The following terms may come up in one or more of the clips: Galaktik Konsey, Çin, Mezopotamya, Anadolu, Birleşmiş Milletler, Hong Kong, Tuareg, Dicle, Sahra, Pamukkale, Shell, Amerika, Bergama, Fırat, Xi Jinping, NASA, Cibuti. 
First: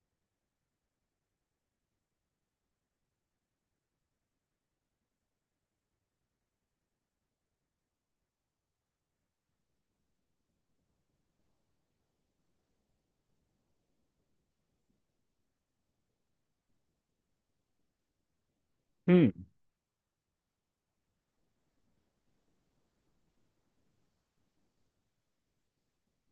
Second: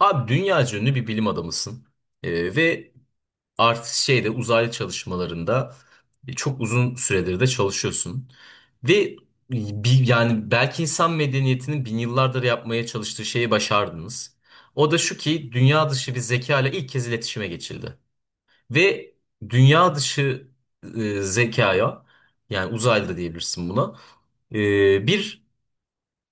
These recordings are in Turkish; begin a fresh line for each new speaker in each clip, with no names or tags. Abi dünya ünlü bir bilim adamısın. Ve artık uzaylı çalışmalarında çok uzun süredir de çalışıyorsun. Ve yani belki insan medeniyetinin bin yıllardır yapmaya çalıştığı şeyi başardınız. O da şu ki dünya dışı bir zeka ile ilk kez iletişime geçildi. Ve
Hmm.
dünya dışı zekaya, yani uzaylı da diyebilirsin buna, bir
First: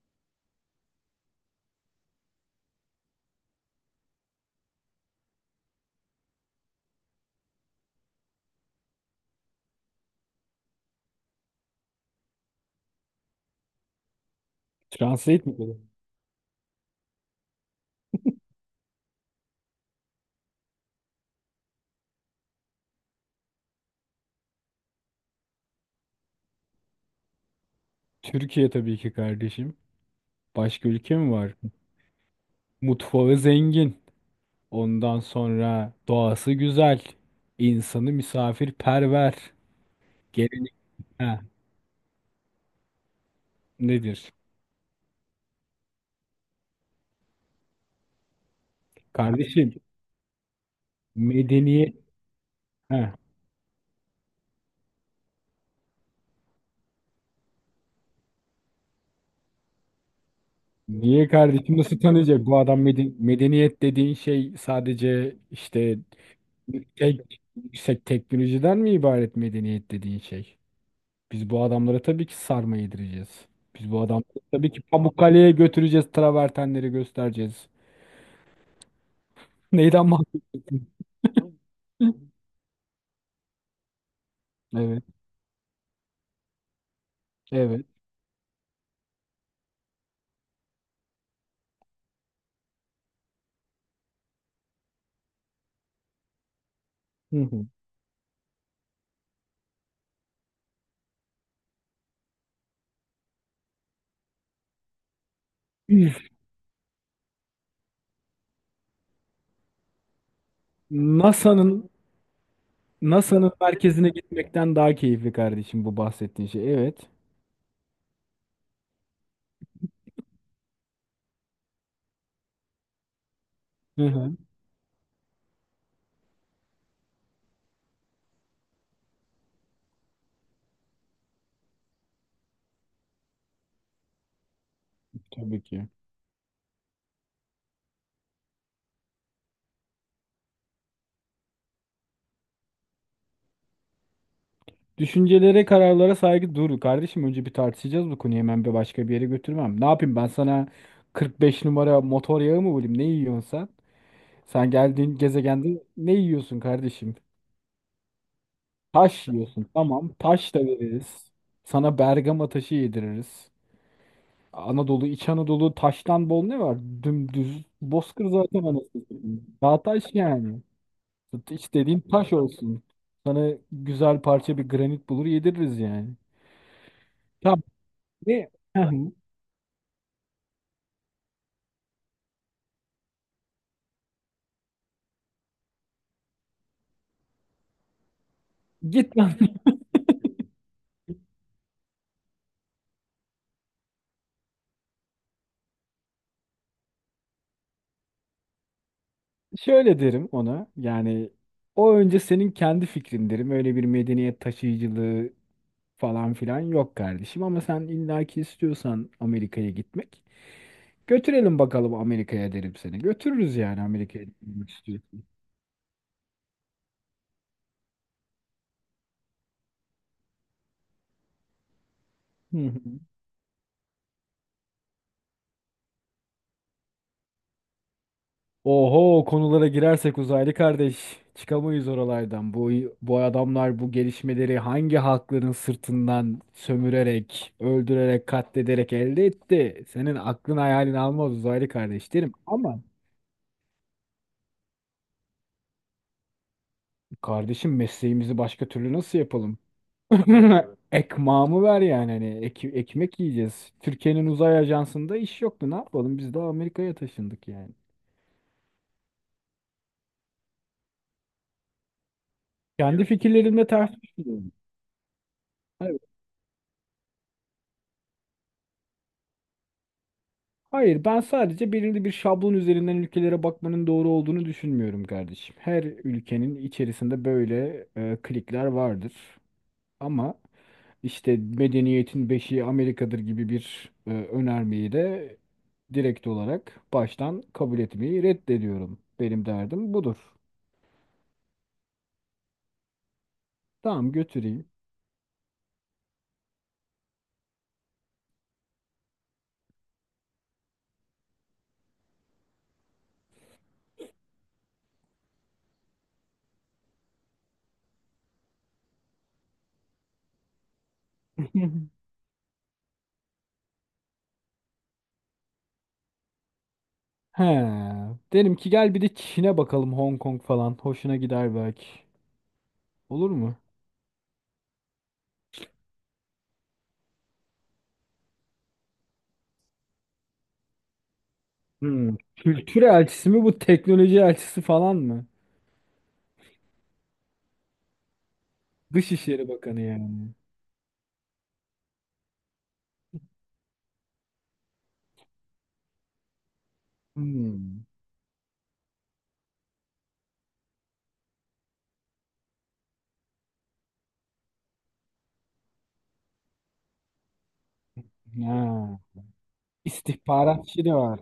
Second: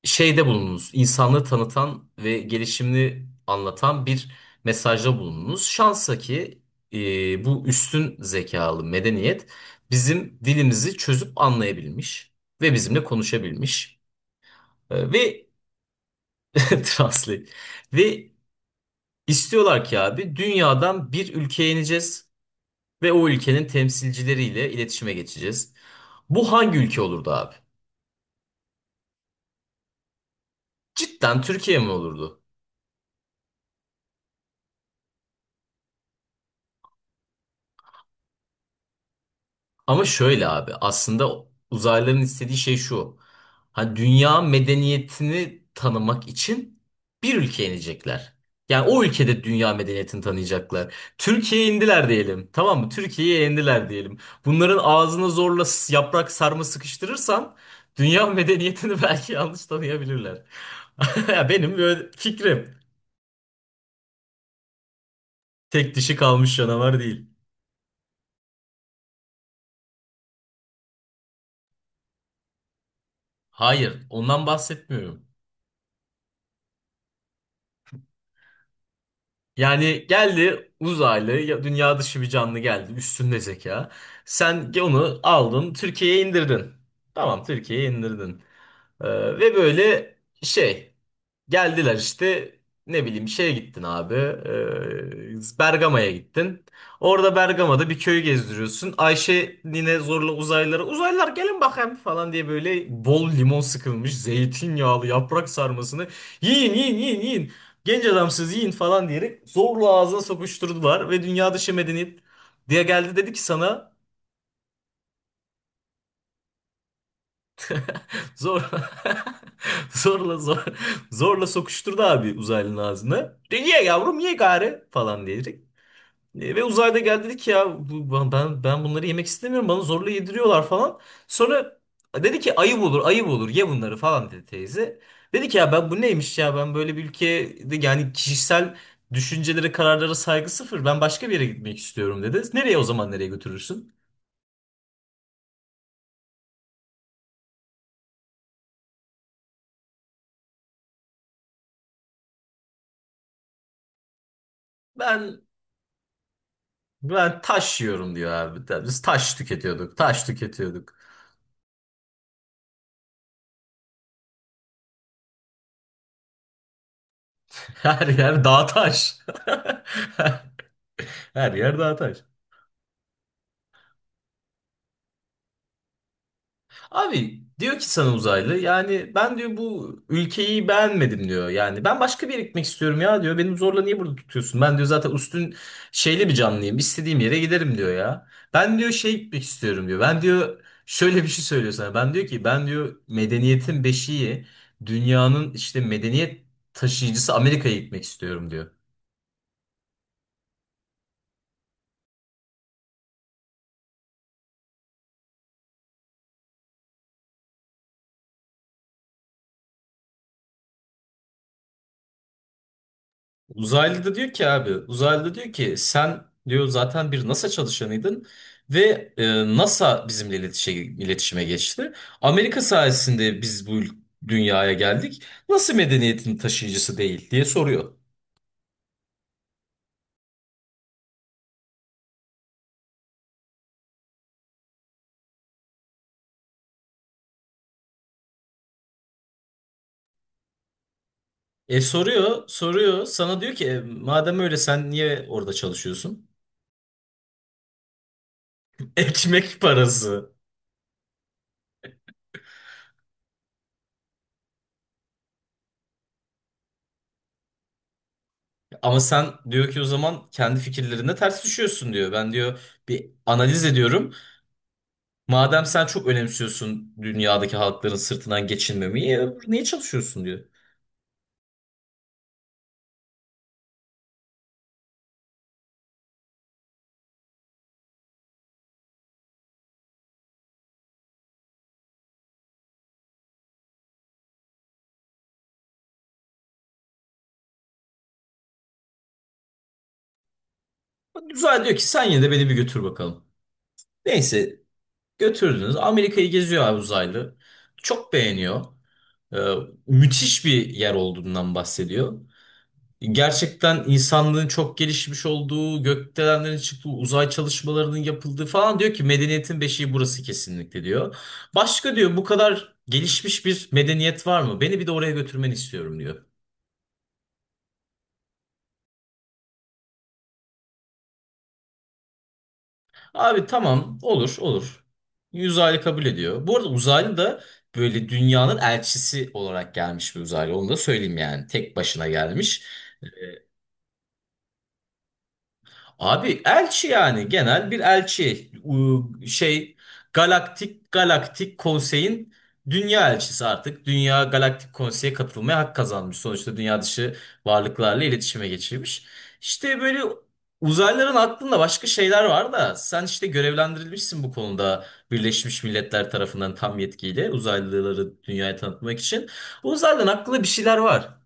bulununuz. İnsanlığı tanıtan ve gelişimini anlatan bir mesajda bulununuz. Şansa ki bu üstün zekalı medeniyet bizim dilimizi çözüp anlayabilmiş ve bizimle konuşabilmiş. E,
Translate
ve
mi dedi?
translate. Ve istiyorlar ki abi dünyadan bir ülkeye ineceğiz ve o ülkenin temsilcileriyle iletişime geçeceğiz. Bu hangi ülke olurdu abi?
Türkiye tabii ki kardeşim. Başka ülke mi
Cidden
var?
Türkiye mi olurdu?
Mutfağı zengin. Ondan sonra doğası güzel. İnsanı misafirperver.
Ama şöyle abi,
Gelenek ha,
aslında uzaylıların istediği şey şu. Hani
nedir?
dünya medeniyetini tanımak için bir ülkeye inecekler. Yani o ülkede dünya
Kardeşim
medeniyetini tanıyacaklar. Türkiye'ye
medeniyet
indiler diyelim. Tamam mı?
ha.
Türkiye'ye indiler diyelim. Bunların ağzına zorla yaprak sarma sıkıştırırsan dünya medeniyetini belki yanlış tanıyabilirler.
Niye
Ya
kardeşim
benim
nasıl
böyle
tanıyacak? Bu
fikrim.
adam medeniyet dediğin şey sadece
Tek
işte
dişi kalmış canavar değil.
tek, yüksek teknolojiden mi ibaret medeniyet dediğin şey? Biz bu adamlara tabii ki sarma yedireceğiz. Biz bu
Hayır,
adamları
ondan
tabii ki
bahsetmiyorum.
Pamukkale'ye götüreceğiz. Travertenleri göstereceğiz.
Yani
Neyden
geldi
bahsediyorsun?
uzaylı, dünya dışı bir canlı geldi, üstünde zeka. Sen
Evet.
onu aldın, Türkiye'ye indirdin. Tamam,
Evet.
Türkiye'ye indirdin. Ee, ve böyle şey geldiler işte, ne bileyim, şeye gittin abi, Bergama'ya gittin. Orada
Hı hı.
Bergama'da bir köyü gezdiriyorsun. Ayşe nine zorla uzaylılara, uzaylılar gelin bakayım falan diye böyle bol limon sıkılmış zeytinyağlı yaprak sarmasını
Üf,
yiyin yiyin yiyin yiyin. Genç adamsız yiyin falan diyerek zorla ağzına sokuşturdular ve dünya dışı medeniyet diye geldi
NASA'nın
dedi ki
NASA'nın
sana
merkezine gitmekten daha keyifli kardeşim bu bahsettiğin şey. Evet.
zor. Zorla zor, zorla sokuşturdu abi uzaylının ağzına. De ye
Hı
yavrum ye
hı.
gari falan diyerek. Ve uzayda geldi dedi ki ya bu, ben bunları yemek istemiyorum, bana zorla yediriyorlar falan. Sonra dedi ki ayıp olur, ayıp olur, ye bunları falan dedi teyze. Dedi ki
Tabii
ya
ki.
ben bu neymiş, ya ben böyle bir ülkede, yani kişisel düşüncelere, kararlara saygı sıfır, ben başka bir yere gitmek istiyorum dedi. Nereye o zaman, nereye götürürsün?
Düşüncelere, kararlara saygı dur kardeşim. Önce bir tartışacağız bu konuyu. Hemen bir başka bir yere götürmem. Ne yapayım ben sana 45 numara motor yağı mı bulayım? Ne yiyorsun sen? Sen geldiğin
Ben
gezegende ne yiyorsun kardeşim?
ben taş yiyorum diyor abi. Biz
Taş
taş
yiyorsun.
tüketiyorduk,
Tamam.
taş
Taş da
tüketiyorduk.
veririz. Sana Bergama taşı yediririz. Anadolu, İç Anadolu taştan bol ne var? Dümdüz.
Her
Bozkır
yer
zaten
dağ
anasını
taş.
satayım. Daha taş yani.
Her
Hiç
yer dağ
dediğin
taş.
taş olsun. Sana güzel parça bir granit bulur yediririz yani.
Abi
Tamam.
diyor ki sana
Ne?
uzaylı,
Hı
yani
hı.
ben diyor bu ülkeyi beğenmedim diyor. Yani ben başka bir yere gitmek istiyorum ya diyor. Benim zorla niye burada tutuyorsun? Ben diyor zaten üstün şeyli bir canlıyım. İstediğim yere giderim diyor ya. Ben diyor şey
Git lan.
gitmek istiyorum diyor. Ben diyor şöyle bir şey söylüyor sana. Ben diyor medeniyetin beşiği, dünyanın işte medeniyet taşıyıcısı Amerika'ya gitmek istiyorum diyor.
Şöyle derim ona. Yani o önce senin kendi fikrin derim. Öyle bir medeniyet taşıyıcılığı falan filan yok kardeşim ama sen illaki istiyorsan Amerika'ya gitmek götürelim bakalım Amerika'ya derim seni. Götürürüz yani
Uzaylı da
Amerika'ya
diyor ki abi,
gitmek
uzaylı
istiyorsan.
da diyor ki sen diyor zaten bir NASA çalışanıydın ve NASA bizimle iletişime geçti. Amerika
Hı hı.
sayesinde biz bu dünyaya geldik. Nasıl medeniyetin taşıyıcısı değil diye soruyor.
Oho konulara girersek uzaylı kardeş çıkamayız oralardan. Bu adamlar bu gelişmeleri hangi halkların sırtından sömürerek, öldürerek, katlederek elde etti? Senin aklın hayalin almaz uzaylı
E
kardeş derim.
soruyor,
Ama
soruyor. Sana diyor ki "E, madem öyle sen niye orada çalışıyorsun?"
kardeşim mesleğimizi başka türlü nasıl
Ekmek
yapalım?
parası.
Ekmağımı ver yani hani ekmek yiyeceğiz. Türkiye'nin uzay ajansında iş yoktu. Ne yapalım? Biz de Amerika'ya taşındık yani.
Ama sen diyor ki o zaman kendi fikirlerine ters düşüyorsun diyor. Ben diyor
Kendi
bir analiz
fikirlerimle ters
ediyorum.
düşünüyorum.
Madem sen
Hayır,
çok önemsiyorsun dünyadaki halkların sırtından geçinmemeyi, niye çalışıyorsun diyor.
hayır, ben sadece belirli bir şablon üzerinden ülkelere bakmanın doğru olduğunu düşünmüyorum kardeşim. Her ülkenin içerisinde böyle klikler vardır. Ama işte medeniyetin beşiği Amerika'dır gibi bir önermeyi de direkt olarak baştan kabul etmeyi reddediyorum. Benim derdim budur.
Uzaylı diyor ki sen yine de beni bir götür bakalım.
Tamam
Neyse
götüreyim.
götürdünüz. Amerika'yı geziyor abi uzaylı. Çok beğeniyor. Ee, Müthiş bir yer olduğundan bahsediyor. Gerçekten insanlığın çok gelişmiş olduğu, gökdelenlerin çıktığı, uzay çalışmalarının yapıldığı falan, diyor ki medeniyetin beşiği burası kesinlikle diyor. Başka diyor bu kadar gelişmiş bir medeniyet var mı? Beni bir de oraya götürmeni istiyorum diyor.
He. Derim ki gel bir de Çin'e bakalım Hong Kong falan. Hoşuna gider belki. Olur
Abi
mu?
tamam, olur olur. Uzaylı kabul ediyor. Bu arada uzaylı da böyle dünyanın elçisi olarak gelmiş bir uzaylı. Onu da söyleyeyim yani. Tek başına
Hmm.
gelmiş.
Kültür elçisi mi bu teknoloji elçisi falan mı?
Abi elçi, yani genel bir elçi,
Dışişleri
şey,
Bakanı yani.
galaktik konseyin dünya elçisi. Artık dünya galaktik konseye katılmaya hak kazanmış, sonuçta dünya dışı
Hmm.
varlıklarla iletişime geçirmiş, işte böyle. Uzaylıların aklında başka şeyler var da, sen işte görevlendirilmişsin bu konuda Birleşmiş Milletler tarafından tam yetkiyle uzaylıları dünyaya tanıtmak
Ha.
için. O uzaylıların aklında bir şeyler
İstihbaratçı da
var,
var.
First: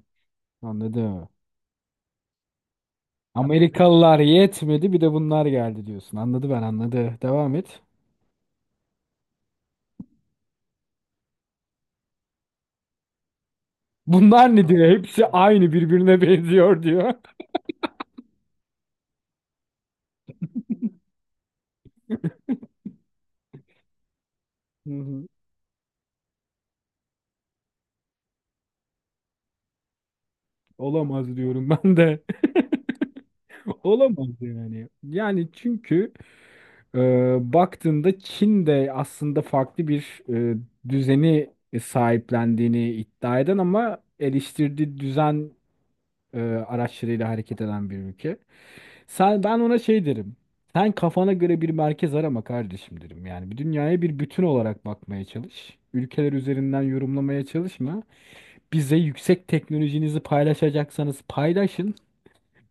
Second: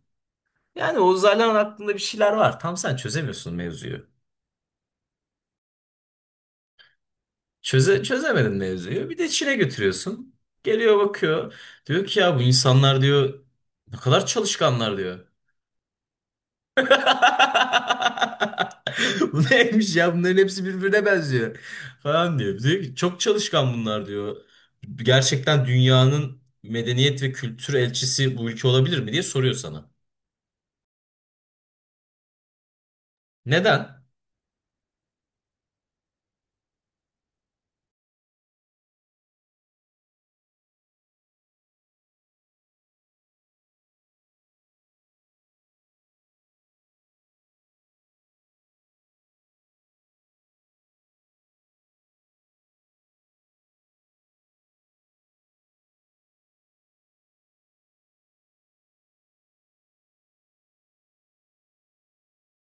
yani o
Anladı.
uzaylıların aklında bir şeyler var, tam sen çözemiyorsun mevzuyu.
Amerikalılar yetmedi bir de bunlar geldi diyorsun. Anladı ben anladı. Devam et.
Çözemedin mevzuyu. Bir de Çin'e götürüyorsun. Geliyor bakıyor. Diyor ki ya bu insanlar diyor ne kadar
Bunlar ne diyor?
çalışkanlar diyor.
Hepsi aynı birbirine benziyor diyor.
Bu neymiş ya, bunların hepsi birbirine benziyor falan diyor. Diyor ki çok çalışkan bunlar diyor.
Hı hı.
Gerçekten dünyanın medeniyet ve kültür elçisi bu ülke olabilir mi diye soruyor sana.
Olamaz diyorum ben de.
Neden?
Olamaz yani. Yani çünkü e, baktığında Çin de aslında farklı bir düzeni sahiplendiğini iddia eden ama eleştirdiği düzen araçlarıyla hareket eden bir ülke. Sen ben ona şey derim. Sen kafana göre bir merkez arama kardeşim derim. Yani bir dünyaya bir bütün olarak bakmaya çalış. Ülkeler üzerinden yorumlamaya çalışma. Bize yüksek teknolojinizi paylaşacaksanız paylaşın.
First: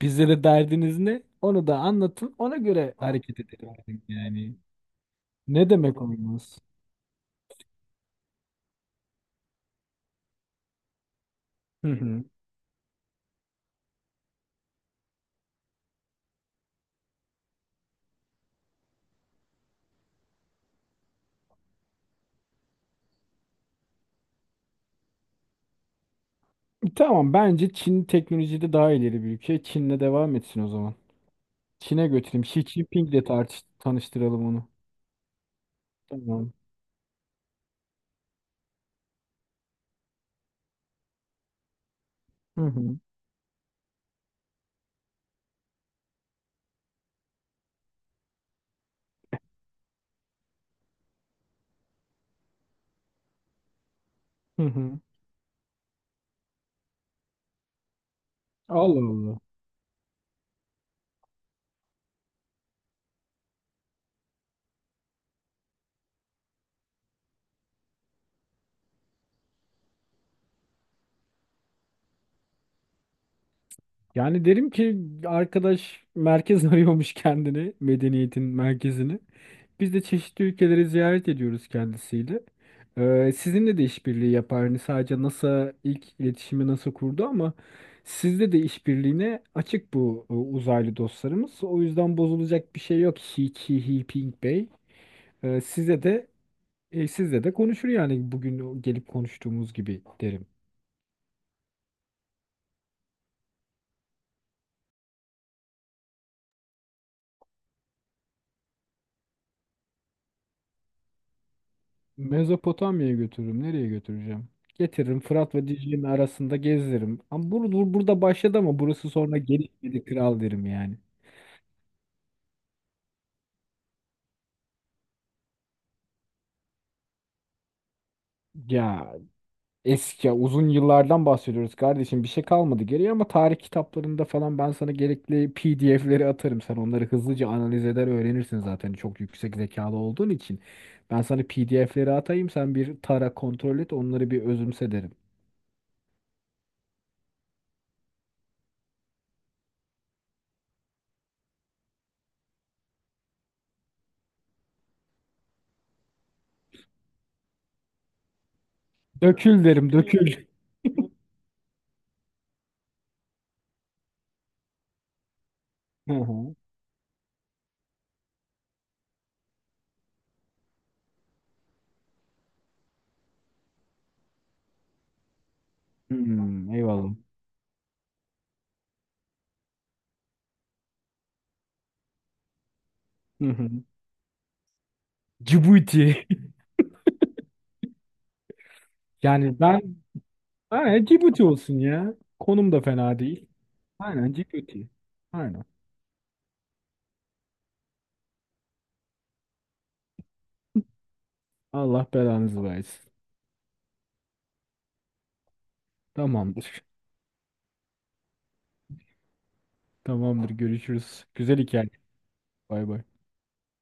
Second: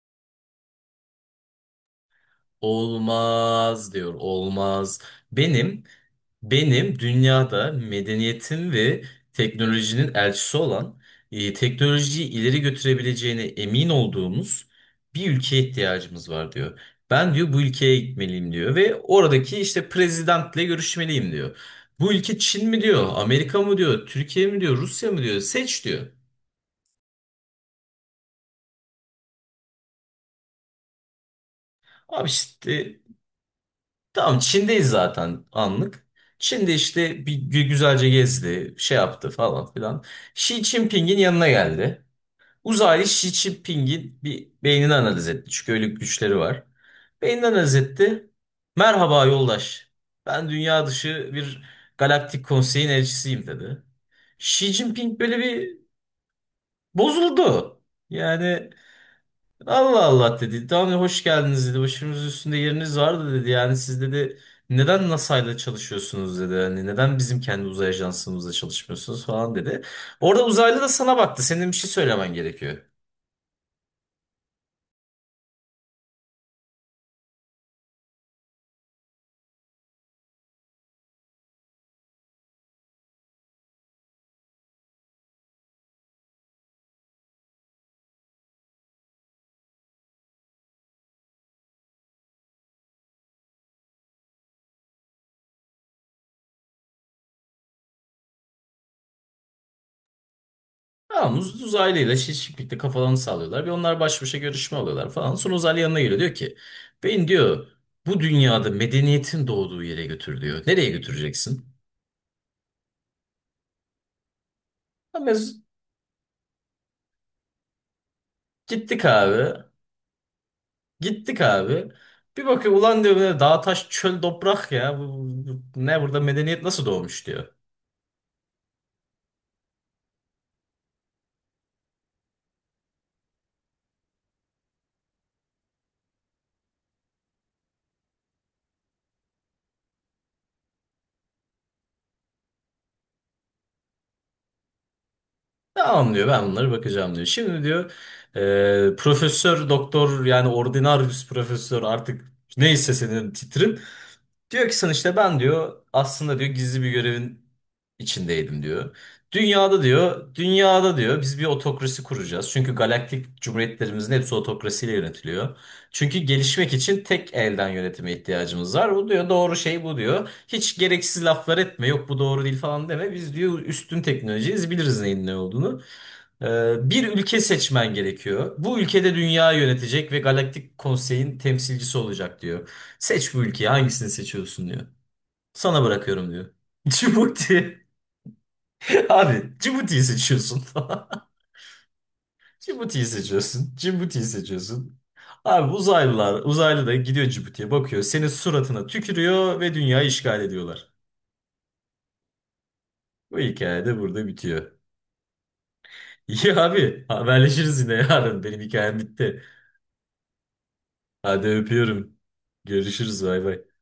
Bize de derdiniz ne? Onu da anlatın. Ona göre hareket
Olmaz
edelim
diyor,
yani.
olmaz.
Ne
Benim
demek olmaz?
Benim dünyada medeniyetin ve teknolojinin elçisi olan,
Hı hı.
teknolojiyi ileri götürebileceğine emin olduğumuz bir ülkeye ihtiyacımız var diyor. Ben diyor bu ülkeye gitmeliyim diyor ve oradaki işte prezidentle görüşmeliyim diyor. Bu ülke Çin mi diyor, Amerika mı diyor, Türkiye mi diyor, Rusya mı diyor, seç diyor.
Tamam bence Çin teknolojide daha ileri bir ülke. Çin'le devam etsin o zaman. Çin'e
Abi
götüreyim. Xi
işte
Jinping'le tartış
tamam,
tanıştıralım onu.
Çin'deyiz zaten anlık.
Tamam.
Çin'de işte bir güzelce gezdi, şey yaptı falan filan. Xi Jinping'in yanına geldi.
Hı hı.
Uzaylı Xi Jinping'in bir beynini analiz etti. Çünkü öyle güçleri var. Beynini analiz etti. Merhaba yoldaş. Ben dünya dışı bir galaktik konseyin elçisiyim dedi.
Hı
Xi
hı.
Jinping böyle bir bozuldu. Yani
Allah Allah.
Allah Allah dedi. Daha önce hoş geldiniz dedi. Başımız üstünde yeriniz vardı dedi. Yani siz dedi neden NASA ile çalışıyorsunuz dedi. Hani neden bizim kendi uzay ajansımızla çalışmıyorsunuz falan dedi. Orada uzaylı da sana baktı. Senin bir şey söylemen gerekiyor.
Yani derim ki arkadaş merkez arıyormuş kendini, medeniyetin merkezini. Biz de çeşitli ülkeleri ziyaret ediyoruz kendisiyle. Sizinle de işbirliği yapar. Hani sadece NASA ilk iletişimi NASA kurdu ama sizde de işbirliğine açık bu uzaylı dostlarımız. O yüzden bozulacak bir şey yok. Hi Ki Hi Ping Bey. Size de sizle de konuşur yani bugün o gelip konuştuğumuz gibi derim.
Tamam, uzaylıyla şiş birlikte kafalarını sallıyorlar ve onlar baş başa görüşme alıyorlar falan. Sonra uzaylı yanına geliyor diyor ki ben diyor bu dünyada medeniyetin doğduğu yere götür diyor. Nereye götüreceksin?
Mezopotamya'ya götürürüm. Nereye götüreceğim? Getiririm
Ama
Fırat
biz
ve Dicle'nin arasında gezdiririm. Ama burada başladı ama
gittik
burası sonra
abi,
gelişmedi kral derim yani.
gittik abi. Bir bakıyor, ulan diyor böyle dağ taş çöl toprak, ya bu, ne burada medeniyet nasıl doğmuş diyor.
Ya eski ya uzun yıllardan bahsediyoruz kardeşim. Bir şey kalmadı geriye ama tarih kitaplarında falan ben sana gerekli PDF'leri atarım. Sen onları hızlıca analiz eder öğrenirsin zaten çok yüksek zekalı olduğun için. Ben sana PDF'leri atayım sen bir tara kontrol et onları bir özümse derim.
Tamam diyor, ben bunları bakacağım diyor. Şimdi diyor profesör doktor, yani ordinarius profesör artık, neyse senin titrin. Diyor ki sana işte ben diyor aslında diyor gizli bir görevin içindeydim diyor.
Dökül derim dökül.
Dünyada diyor biz bir otokrasi kuracağız. Çünkü galaktik cumhuriyetlerimizin hepsi otokrasiyle yönetiliyor.
Hı
Çünkü
hı.
gelişmek için tek elden yönetime ihtiyacımız var. Bu diyor doğru şey, bu diyor. Hiç gereksiz laflar etme, yok bu doğru değil falan deme. Biz diyor üstün teknolojiyiz, biliriz neyin ne olduğunu.
Hmm,
Bir
eyvallah.
ülke seçmen gerekiyor. Bu ülkede dünya yönetecek ve Galaktik Konsey'in temsilcisi olacak diyor. Seç bu
Hı
ülkeyi,
hı.
hangisini seçiyorsun diyor. Sana
Cibuti.
bırakıyorum diyor. Cibuti. Abi
Yani ben
Cibuti'yi seçiyorsun.
aynen Cibuti olsun ya. Konum da
Cibuti'yi
fena değil.
seçiyorsun. Cibuti'yi
Aynen Cibuti.
seçiyorsun.
Aynen.
Abi uzaylı da gidiyor Cibuti'ye bakıyor. Senin suratına tükürüyor ve dünyayı işgal ediyorlar.
Allah belanızı versin.
Bu hikaye de burada bitiyor. İyi
Tamamdır.
abi, haberleşiriz yine yarın. Benim hikayem bitti.
Tamamdır görüşürüz.
Hadi
Güzel hikaye.
öpüyorum.
Bay bay.
Görüşürüz, bay bay.